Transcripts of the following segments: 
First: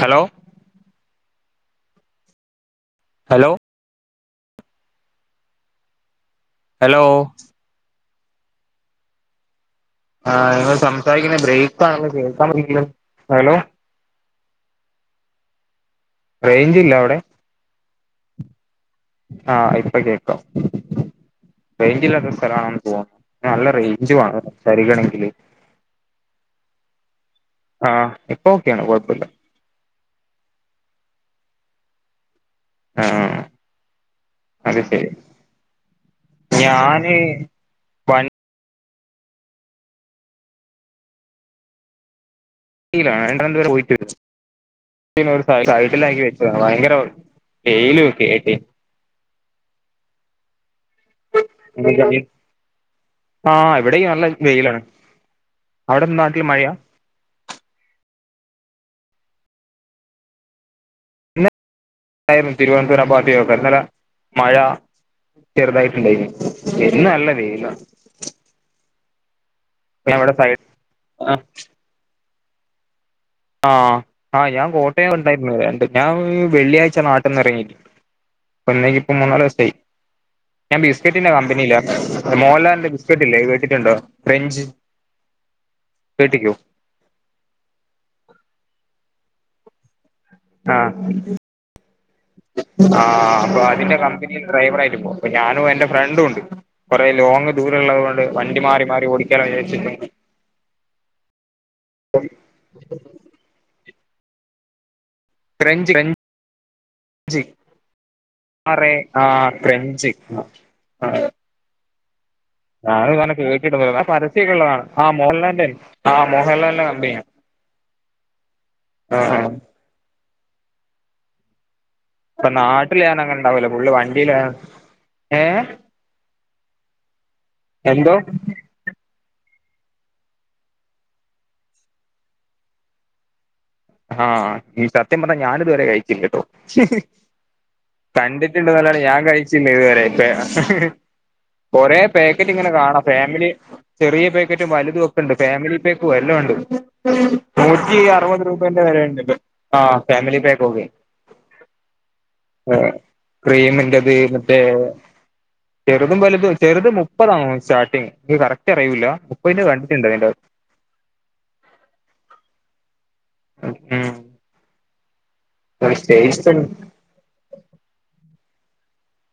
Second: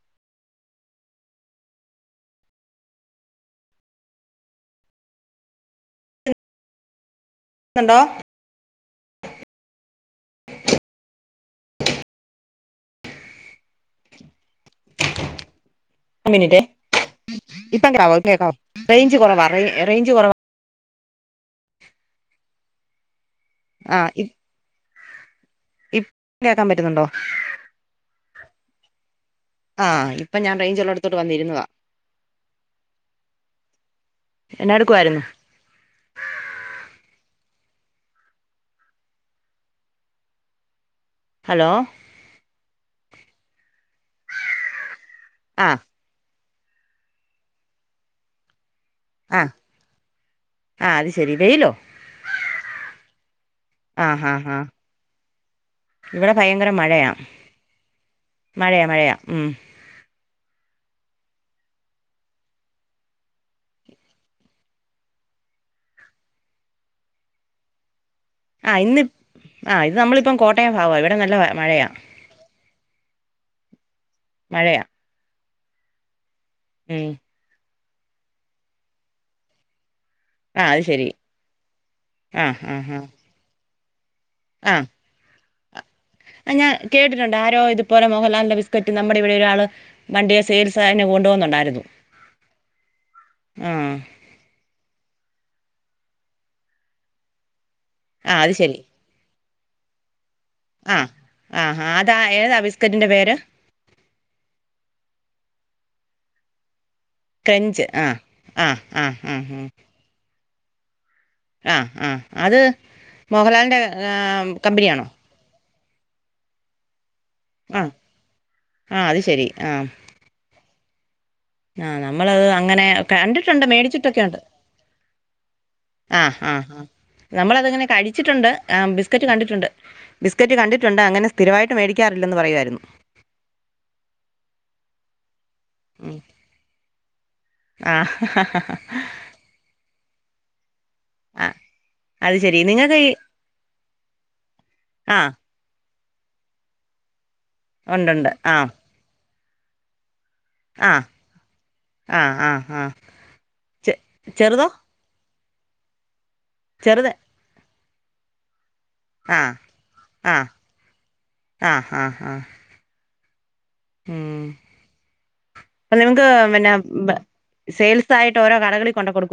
Hello hello hello ടോ ആഹ് നിങ്ങൾ സംസാരിക്കുന്ന ബ്രേക്ക് ആണ് കേൾക്കാൻ പറ്റുന്നില്ല ഹലോ [inaudible] ഒര്മിനിറ്റേ റേഞ്ച് ഇല്ല അവിടെ ഇപ്പ കേ കേക്കവോ റേഞ്ച് കൊറവാ റേയ് റേയ്ഞ്ച് കൊറവാ റേഞ്ചില്ലാത്ത സ്ഥലണെന്ന് തോന്നുന്നു നല്ല റേഞ്ച്വേണം സംസാരിക്കണെങ്കില് ഇപ്പ കേക്കാൻ പറ്റുന്ന്ണ്ടോ ആ ഇപ്പൊ ഓക്കെയാണ് കുഴപ്പമില്ല ആഹ് ഇപ്പൊ ഞാൻ റേഞ്ചള്ളോടത്തോട്ട് വന്നിര്ന്നതാ ആഹ് എന്നാ അത് ശെരി എടുക്കുവായിരുന്നു ഞാന് പ ഹലോ രണ്ട രണ്ടപരെ പോയിട്ട് ആഹ് വരട്ടാക്കി വ [unintelligible] ഭയങ്കര വെയ്ലും ഒക്കെആയിട്ടെ ആഹ് ആഹ് അത് ശെരി വെയ്ലോ ആഹ് ഇവിടേക്ക് നല്ല വെയിലാണ് അവിടെ ഇവടെ നാട്ടിൽ ഭയങ്കര മഴയാ മഴയാ മഴയാ മ് ഇന്ന് [unintelligible] തിരുവനന്തപുരം പാകതൊക്കെ ഇന്നലെ മഴ. ചെറുതായിട്ട് ഇണ്ടായ്ന്ന് ഇന്ന്‌ നല്ല വെയ്ലാ. ഇന്നിം ആഹ് ഇപ്പം നമ്മളിപ്പം സൈഡ് കോട്ടയം ഭാഗാ ഇവിടെ നല്ല മഴയാ. ആഹ് ആ ഞാൻ മഴയാ കോട്ടയം ഉണ്ടായിരുന്നു രണ്ട് ഞാൻ വെള്ളിയാഴ്ച ഉം നാട്ടിൽന്ന് ഇറങ്ങി... ഇപ്പൊ ഇന്നേക്ക് ഇപ്പൊ മൂന്നാല് ദിവസായി... ആഹ് ഞാൻ അത് ശരി ബിസ്കറ്റിന്റെ കമ്പനിയിലാ ആഹ് ആഹ് മോഹൻലാലിന്റെ ആഹ് ബിസ്കറ്റ് ഇല്ലേ കേട്ടിട്ടുണ്ടോ ക്രെൻഞ്ച് ആഹ് ഞാ കേട്ടിട്ടുണ്ട് ആരോ ഇതുപോലെ മോഹൻലാലിന്റെ ബിസ്കറ്റ് നമ്മുടെ ഇവിടെ ഒരാള് വണ്ടിയേൽ സേയിൽസ ആഹ് എന്നെ കൊണ്ടു പോകുന്നണ്ടായിരുന്നു... ആഹ് അപ്പൊ അതിന്റെ കമ്പനിയിൽ ഡ്രൈവർ ആയിട്ട് പോണു പ്പൊ ഞാനും എന്റെ ഫ്രണ്ടും ഉണ്ട് കുറെേ ലോങ്ങ് ദൂര ഉള്ളത് കൊണ്ട് ആഹ് അത് വണ്ടി ശരി മാറി മാറി ഓടിക്കാന്ന് വിചാരി ച്ചിട്ടേനി ആഹ് ആഹ് ആഹ് ആതാ ഏതാ ബിസ്കറ്റിന്റെ പേര് ക്രെഞ്ച് കഞ്ച് ക്രഞ്ച് ആഹ് ആഹ് ആറെ ആഹ് ആഹ് ആത്രഞ്ചി ആ.... അ ആഹ് അത് ആഹ് അത് അങ്ങനെ മോഹൻലാലിന്റെ കേട്ടിട്ടൊന്നുല്ല ആഹ് ആ, പരസ്യൊക്കെ ഉള്ളതാണ് കമ്പനിയാണോ ആഹ് മോഹൻലാലിന്റെ ആഹ് മോഹൻലാലിന്റെ കമ്പനിയാ ആഹ് ആ അത് ശരി ആഹ് ആഹ് നമ്മളത് ഇപ്പൊ അങ്ങനെ നാട്ടില് ഞാൻ അങ്ങനെ കണ്ടിട്ടുണ്ട് ഉണ്ടാവൂല പുള്ളി വണ്ടിയില മേടിച്ചിട്ടൊക്കെയുണ്ട് ഏ ആഹ് ആഹ് ആഹ് നമ്മളതങ്ങനെ എന്തോ കഴിച്ചിട്ടുണ്ട് ഏഹ് ബിസ്ക്കറ്റ് ക കണ്ടിട്ടുണ്ട് ബിസ്ക്കറ്റ് കണ്ടിട്ടുണ്ട് അങ്ങനെ സ്ഥിരമായിട്ട് മേടിക്കാറില്ലെന്ന് പറയുവായിരുന്നു ആഹ് ഈ സത്യം പറഞ്ഞാ ഞാനിതുവരെ ഉം കഴിച്ചില്ലട്ടോ ആഹ് കണ്ടിട്ടുണ്ട് നെല്ലാതെ ഞാൻ കഴിച്ചില്ല ഇതുവരെ ആയിട്ട് ആഹ് കുറേ അത് പേക്കറ്റ് ശരി ഇങ്ങനെ നിങ്ങൾക്ക് കാണാം ഈ ഫാമിലി ചെറിയ പേക്കറ്റും വലുതും ഒക്കെ ആഹ് ഉണ്ട് ഫാമിലി പേ ഓഹ് എല്ലാം ഉണ്ട് നൂറ്റി ഉണ്ടുണ്ട് അറുപതു രൂപ ആഹ് ണ്ട് ആഹ് ഫാമിലി പേക്ക് ഒക്കെ... ആഹ് ആഹ് ക്രീമിൻറ്റത് മറ്റേ ചെറുതോ ചെറുതും വലതും ചെറുത് മുപ്പതാണോ സ്റ്റാർട്ടിങ് ഇൻക്ക് കറക് റ്റ് അറിയൂല്ല ആഹ് മുപ്പയിന്റെ കണ്ടിട്ടുണ്ട് അതിന്റെകത്ത് ആഹ് ഏഹ് അപ്പൊ നിങ്ങക്ക് സ്റ്റേജ് പിന്നെ സെയിൽസ് ആയിട്ട് ഓരോ കടകളിൽ കൊണ്ടോ കൊടുക്കും.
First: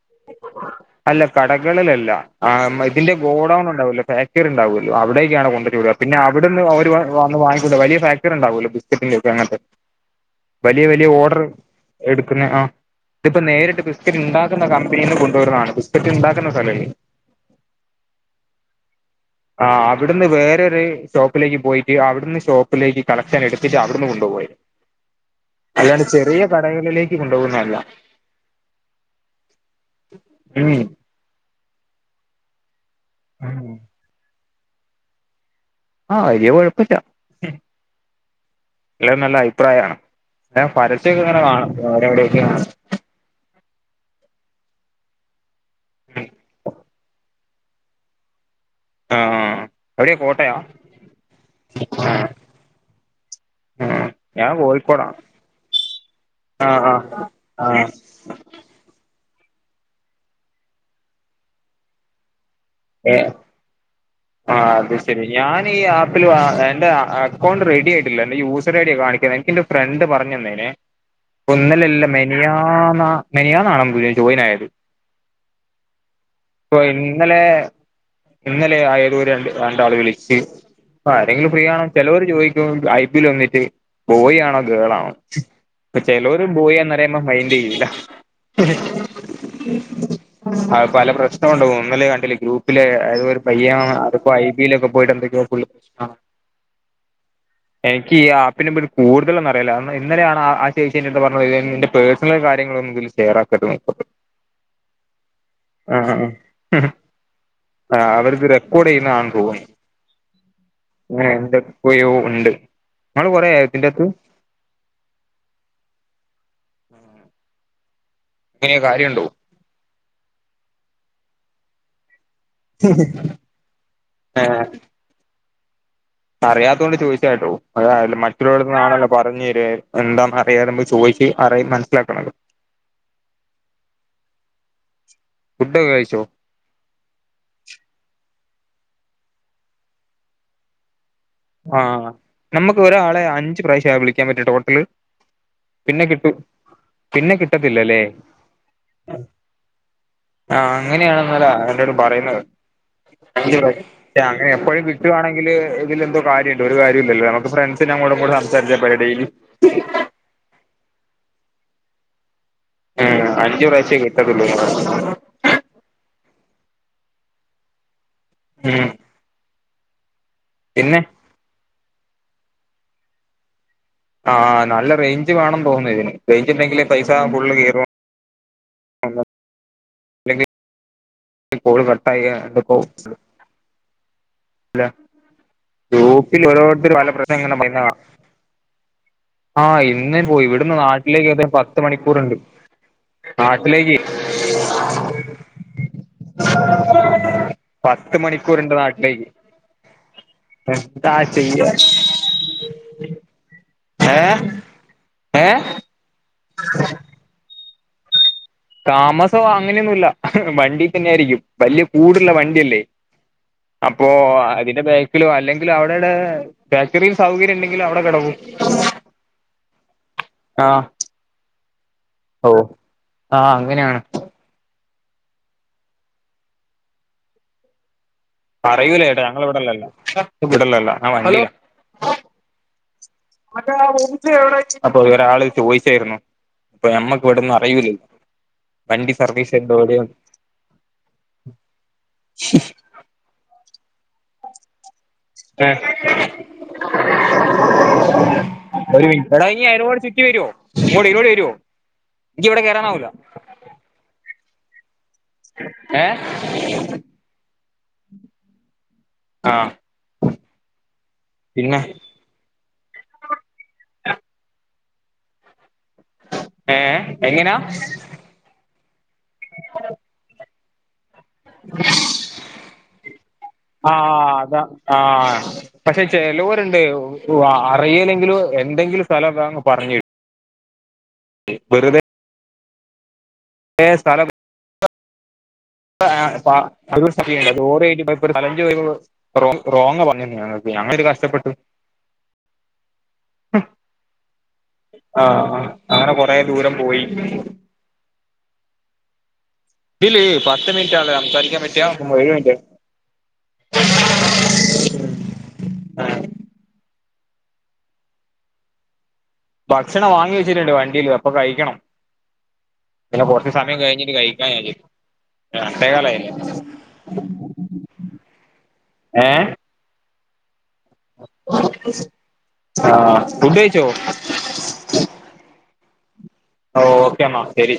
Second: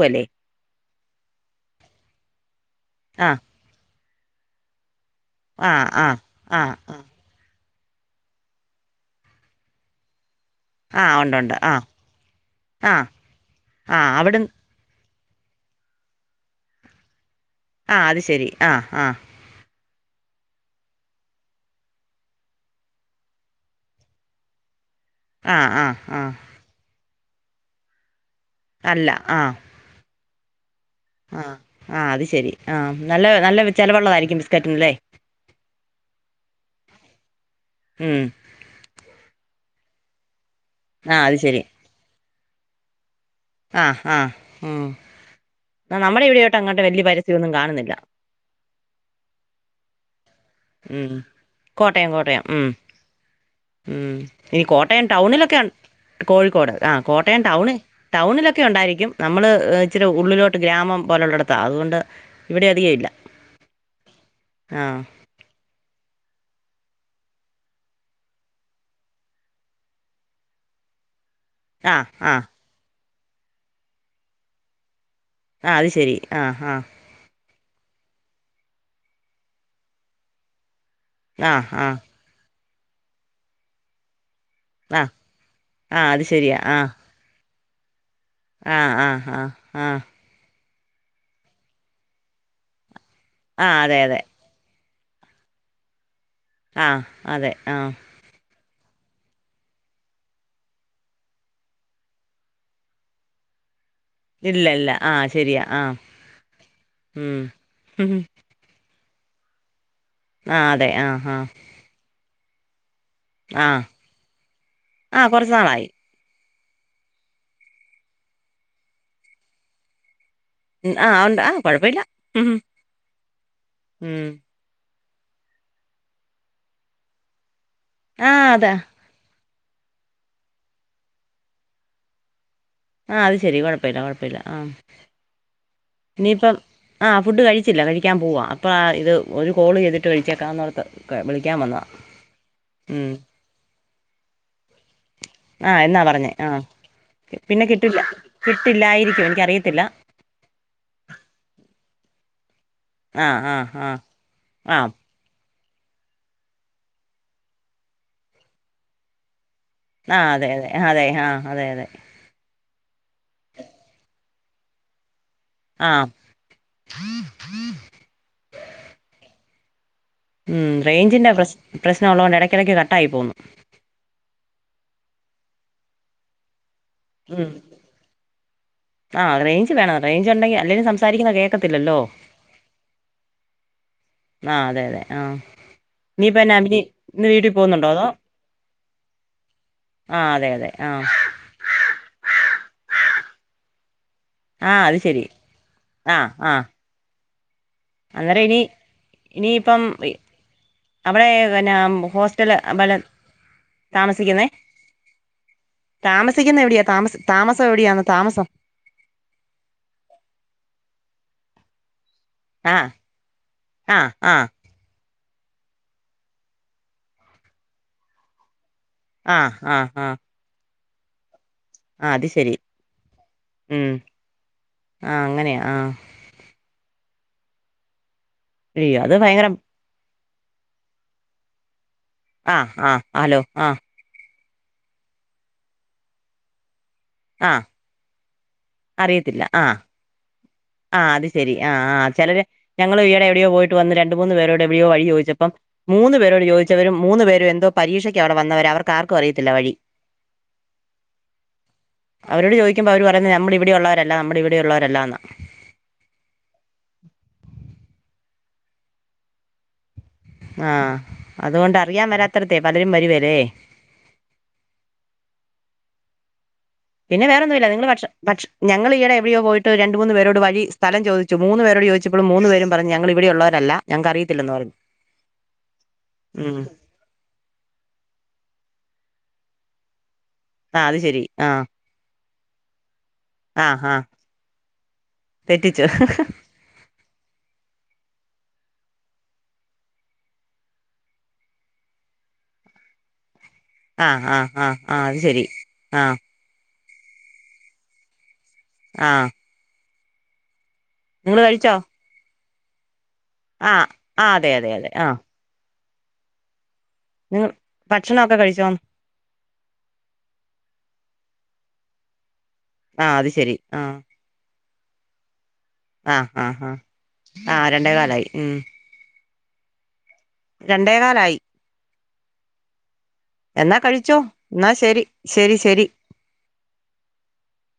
അല്ല കടകളിലല്ല ആ ഇതിന്റെ ആഹ് ഗോഡൗൺ ഉണ്ടാവൂല്ലെ ഫാക്ടറി ഉണ്ടാവൂല്ല. അവിടേക്കാണ് കൊണ്ടട്ട് ആഹ് വിടുക ആഹ് പിന്നെ അവിടുന്ന് ആഹ് അവര് ആഹ് വന്ന് വാങ്ങ. വലിയ ഫാക്ടറി ഉണ്ടാവൂല്ലോ ബിസ്ക്കറ്റിന്റെ ഒക്കെ അങ്ങനത്തെ. വലിയ വലിയ ആഹ് ഉണ്ട് ഓർഡർ ഉണ്ട് ആഹ് എടുക്കുന്ന ആ ആഹ് ഇതിപ്പോ നേരിട്ട് ആഹ് ബിസ്ക്കറ്റ് അവിടുന്ന് ഉണ്ടാക്കുന്ന കമ്പ ന്ന് കൊണ്ടുവരുന്നതാണ് ബിസ്ക്കറ്റ് ഉണ്ടാക്കുന്ന സ്ഥലല്ലേ. ആഹ് അത് ശെരി ആഹ് ആ.. ആ അവിടുന്ന് വേറൊരു ഷോപ്പിലേക്ക് പോയിട്ട് അവിടുന്ന് ഷോപ്പിലേക്ക് കളക്ഷൻ എടുത്തിട്ട് അവിടുന്ന് കൊണ്ടുപോവായിരുന്നു... ആഹ് ആഹ് അല്ലൻണ്ട് ആഹ് ചെറിയ കടകളിലേക്ക് കൊണ്ടുപോകുന്നതല്ല... അല്ല ആഹ്. ഉം ആഹ് ആ അത് ശരി ആഹ് നല്ല നല്ല ചിലവുള്ളതായിരിക്കും ബിസ്കറ്റിനല്ലേ. ആഹ വലിയ കൊഴപ്പില്ല ഉം എല്ലാം നല്ല അഭിപ്രായമാണ്. പിന്നെ ആഹ് അത് പരസ്യംഒക്കെഇങ്ങനെ ശരി കാണാം എവിടേം ഇവിടെയൊക്കെ കാണാം. ആഹ് ആഹ് ഉം നമ്മുടെ ഇവിടോട്ട് അങ്ങോട്ട് വലിയ പരസ്യ പരസ്യം ഒന്നും കാണുന്നില്ല... ആഹ് ആ എവിടെയാ.. [unintelligible] ഉം കോട്ടയം ആ കോട്ടയം ഉം. ആ ഉം ഞാൻ ഇനി കോട്ടയം കോഴിക്കോടാണ് ടൗണിലൊക്കെ... കോഴിക്കോട് ആ കോട്ടയം ആ ടൗണ് ടൗണിലൊക്കെ ഉണ്ടായിരിക്കും... നമ്മൾ ഇച്ചിരി ഉള്ളിലോട്ട് ഗ്രാമം പോലെ ഉള്ളടത്താ അതുകൊണ്ട് ഇവിടെ അധികം ഇല്ല ഏ ആ അത് ശരി ഞാൻ ഈ ആപ്പിൽ ആ എന്റെ അക്കൗണ്ട് റെഡി ആയിട്ടില്ല എന്റെ യൂസർ ഐഡിയാ കാണിക്ക്ന്നെ എനിക്ക്‌ ഇന്റെ ഫ്രണ്ട് പറഞ് ഞ്ഞെന്നെനെ ഇപ്പ ഇന്നലെ ആ അല്ല ആ മെനിയാന്നാ മെനിയാണ്ന്നെ ജോയിൻ ആയത് ആ അത് ശരി ആ ആ പ്പൊ ഇന്നലെ ഇന്നലെ ആയരോ രണ്ട് രണ്ടാള് വിളിച്ച് ആരെങ്കിലും ആ ഫ്രീ ആണോ ആ ചെലോര് ചോയിക്കും ഐ പി ല് വന്നിട്ട് ബോയിയാ ആ ഗേളാണോ ആ അത് ചേലോര് ഒ ബോയി ആന്നറിയുമ്പോ മൈൻഡ് ചെയ്യില്ല ആഹ് ആഹ് ആഹ് ആഹ് അത് പല പ്രശ്നവുണ്ടാവും ഇന്നലേ കണ്ടില്ലെ ഗ്രൂപ്പില് ഏതോ ഒരു ആ പയ്യൻ അതെ അതെ അപ്പോ ഐ ബിയി ലൊക്കെ പോയിട്ട്ന്തക്കയോ പുള്ളി ആ ആഹ് അതെ ആഹ് പിന്നെ കൂടുലൊന്നും അറില്ല ഇന്നലെയാണ് ആ ചേച്ചി എന്റെ അടുത്ത് പറഞ്ഞത് പേഴസണൽ കാര്യങ്ങളൊന്നും ഇതിൽ ഷെയർറാക്കരുത് [unintelligible] ഇല്ല ഇല്ല ആ ശരിയാ ആ ഉം ആ ഹും, ഹും. അവരത് റെക്കോർഡ് ചെയ്യുന്നതാണ് തോന്നുന്നു ആ അതെ ആ അങ്ങനെ ആ എന്തക്കയോ ഉണ്ട് നിങ്ങള് കൊറേ ആ ആയോ ഇതിന്റെത്ത് ആ കുറച്ച് നാളായി എങ്ങനെയ കാര്യണ്ടോ ഉം ആ ഒണ്ട് ആഹ് കൊഴപ്പം ഇല്ല ആ അറിയാത്തൊണ്ട് ചോദിച്ചായിട്ടോ അ ആ അതെ മറ്റുള്ളരിടത്തുന്ന്ആണല്ലെ പറഞ് എന്താന്ന് അറിയാതെ നമ്മൾ ചോയിച്ച് അറി മനസ്സിലാക്കണല്ലോ ആഹ് അത് ശെരി കൊഴപ്പയ്ല്ല കൊഴപ്പയ്ല്ല ആ ഫുഡൊക്കെ കഴിച്ചോ ഇനിയിപ്പം ആഹ് ഫുഡ് കഴിച്ചില്ല കഴിക്കാൻ പോവാ ഇപ്പോം ആ ഇത് ഒരു കോള് ചെയ്തിട്ട് കഴിച്ചേക്കാംന്ന് ഓർത്ത് ആ നമ്മക്ക് ഒരാളെ അഞ്ച് പ്രാവശ്യാ വിളിക്കാൻ പറ്റാ ടോട്ടൽ ആഹ് എന്നാ പറഞ്ഞേ ആഹ് പിന്നെ കിട്ടില്ല കിട്ടില്ലായിരിക്കും എനിക്കറിയത്തില്ല ആഹ് അങ്ങനെയണെന്നാല എല്ലാരും പറയുന്നത് ആ ആ അഞ്ച് ആ പ്രാശം അങ്ങനെ ആ എപ്പഴും കിട്ടുണെങ്കില് ഇതിലെന്തോ കാര്യണ്ട് ഒരു കാര്യം ഇല്ലോ നമുക്ക് ഫ്രണ്ട് ഞങ്ങോട് ഇങ്ങോട്ടും സംസാരിച്ചാ പോരെ ഡെയിലി ആ അതെ അതെ ആ അതെ ആ അതെ അതെ ആ അഞ്ചു പ്രാശ്യേ കിട്ടത്തൊല്ലൂ ആഹ് ഉം ഉം പിന്നെ റേഞ്ചിന്റെ പ്രശ് പ്രശ്നം ഉള്ളതോണ്ട് എടക്ക്‌ എടക്ക് കട്ടായി പോവുന്നു ആഹ് നല്ല റേഞ്ച് വേണംന്ന് തോന്നുന്നു ഇതിന് റേഞ്ച് ഇല്ലങ്കില് പൈസ ഉം. ഫുള്ള് കേറുവോ [unintelligible] ഞ്ച് വേണം റെയിഞ്ച് ഒണ്ടെങ്കി അല്ലേലും സംസാരിക്കുന്ന കോള് കേക്കത്തില്ലല്ലോ കട്ടായി ആ അതെ അല്ല അതെ ആഹ് ഗ്രൂപ്പിൽ ഓരോരുത്തര് പല പ്രശ്നങ്ങളും പറയുന്നെ കാണാം അതോ ആഹ് ആ ഇന്നേ പോയി അതെ അതെ ഇവിടുന്ന് ആ നാട്ടിലേക്ക് എത്താൻ പത്ത് മണിക്കൂറ്ണ്ട് നാട്ടിലേക്ക് ആഹ് അത് ശരി ആഹ് ആഹ് പത്ത് അന്നേരം ഇനി മണിക്കൂറുണ്ട് നാട്ടിലേക്ക് ഇനിയിപ്പം എന്താ അവ്ടെ ചെയ്യാ എന്നാ ഹോസ്റ്റല് പല ഏഹ് താമസിക്കുന്നേ ഏഹ് താമസ് സിക്കുന്ന എവിടെയാ താമസ താമസം എവിടെയാണ് താമസം താമസം അങ്ങനെയൊന്നുല്ല വണ്ടി തന്നെ ആരിക്കും വല്യ കൂടുള്ള വണ്ടിയല്ലേ ആഹ് അപ്പോ ആഹ് ആഹ് അതിന്റെ ബാ ഹലോ അല്ലെങ്കിൽ അവിടെടെ ബേക്കറിൽ സൗകര്യം ഉണ്ടെങ്കിൽ അവിടെ കിടക്കും ആഹ് ആഹ് ആഹ് ആ ആഹ് അത് ഓ ശരി ആഹ് അങ്ങനെയാണ് ആ അങ്ങനെയ ആ അയ്യോ പറയൂലേ അത് ചേട്ടാ ഭയങ്കര ഞങ്ങളിവിടല്ലല്ലോ ഇടല്ലല്ല ഞാൻ വണ്ടിലാ ആഹ് ആഹ് ഹലോ ആഹ് അപ്പൊ ഒരാള് ചോദിച്ചായിരുന്നു അപ്പൊ ഞമ്മക്ക് ഇവിടൊന്നും ആഹ് അറിയുല്ലല്ലോ വണ്ടി അറിയത്തില്ല സർവീസ് ആഹ് ചെയുന്നേ ഏടേന്ന് ആഹ് അത് ശരി ആ ആ ചിലര് ഞങ്ങൾ ഈയിടെ എവിടെയോ പോയിട്ട് വന്ന് രണ്ട് മൂന്ന് പേരോട് വഴി ചോദിച്ചപ്പം മൂന്ന് പേരോട് ചോദിച്ചവരും മൂന്നു പേരും എന്തോ പരീക്ഷയ്ക്ക് അവിടെ വന്നവര ഒരു അവർക്കാർക്കും അറിയത്തില്ല വഴി [unintelligible] ചുറ്റി വരോ ഇങ്ങോട്ട്‌ ങ്ങ ട്ട് വരുവോ എനിക്ക് അവരോട് ഇവിടെ ചോദിക്കുമ്പോൾ അവർ കയറാനാവൂല്ല പറയുന്നത് നമ്മൾ ഇവിടെ ഉള്ളവരല്ല നമ്മൾ ഇവിടെ ഉള്ളവരല്ല എന്നാ ഏ ആഹ് ആഹ് അതുകൊണ്ട് അറിയാൻ വരാത്തരത്തെ പലരും വരുവേല്ലേ ഏ പിന്നെ എങ്ങനാ വേറൊന്നുമില്ല നിങ്ങള് പക്ഷ പക്ഷ ഞങ്ങൾ ഈയെടെവിടെയോ പോയിട്ട് രണ്ട് മൂന്നുപേരോട് വഴി സ്ഥലം ചോദി ച്ചു മൂന്ന് പേരോട് ചോദിച്ചപ്പളും മൂന്നു പേരും പറഞ്ഞ് ഞങ്ങൾ ഇവിടെയുള്ളവരല്ല ആ ഞങ്ങക്ക് അറിയത്തില്ലെന്ന് പറഞ്ഞു ഉം ചിലവരുണ്ട് അറിയില്ലെങ്കിലും എന്തെങ്കിലും സ്ഥലമൊക്കെ അങ്ങ് പറഞ്ഞരും ആ അത് ശെരി ആഹ് ആഹ് ആഹ് [unintelligible] റോങ്ങ് റോങ്ങ പണി തൊടങ്ങി ണേഞങ്ങൾക്ക് ഞങ്ങൾ അതിൽ കഷ്ടപ്പെട്ടു ആ ആ ആ അത് ആ ശരി ആ അങ്ങനെ കൊറേ ദൂരം പോയി ആഹ് ഇല്ല ഇല്ല പത്ത് മിനിട്ടാണ് സംസാരിക്കാൻ പറ്റുക ഒരു മിനിറ്റ് ആ ആ അതെ അതെ ആ ആ നിങ്ങള് ഭക്ഷണൊക്കെ കഴിച്ചോ ഭക്ഷണം വാങ്ങി വെച്ചിട്ടുണ്ട് വണ്ടീൽ അപ്പൊ കഴിക്കണം ആ പിന്നെ അത് കുറച്ച് ശരി സമയം കഴിഞ്ഞിട്ട് കഴിക്കാൻ കഴിയല് ആഹ് ആഹ് ആഹ് ആഹ് രണ്ടേ കാലായി ഉം ഏ രണ്ടേകാലായി ആഹ് ഫുഡ് എന്നാ കഴിച്ചോ എന്നാ ശരി ശരി ശരി ഓ ഓക്കെ മാ ശരി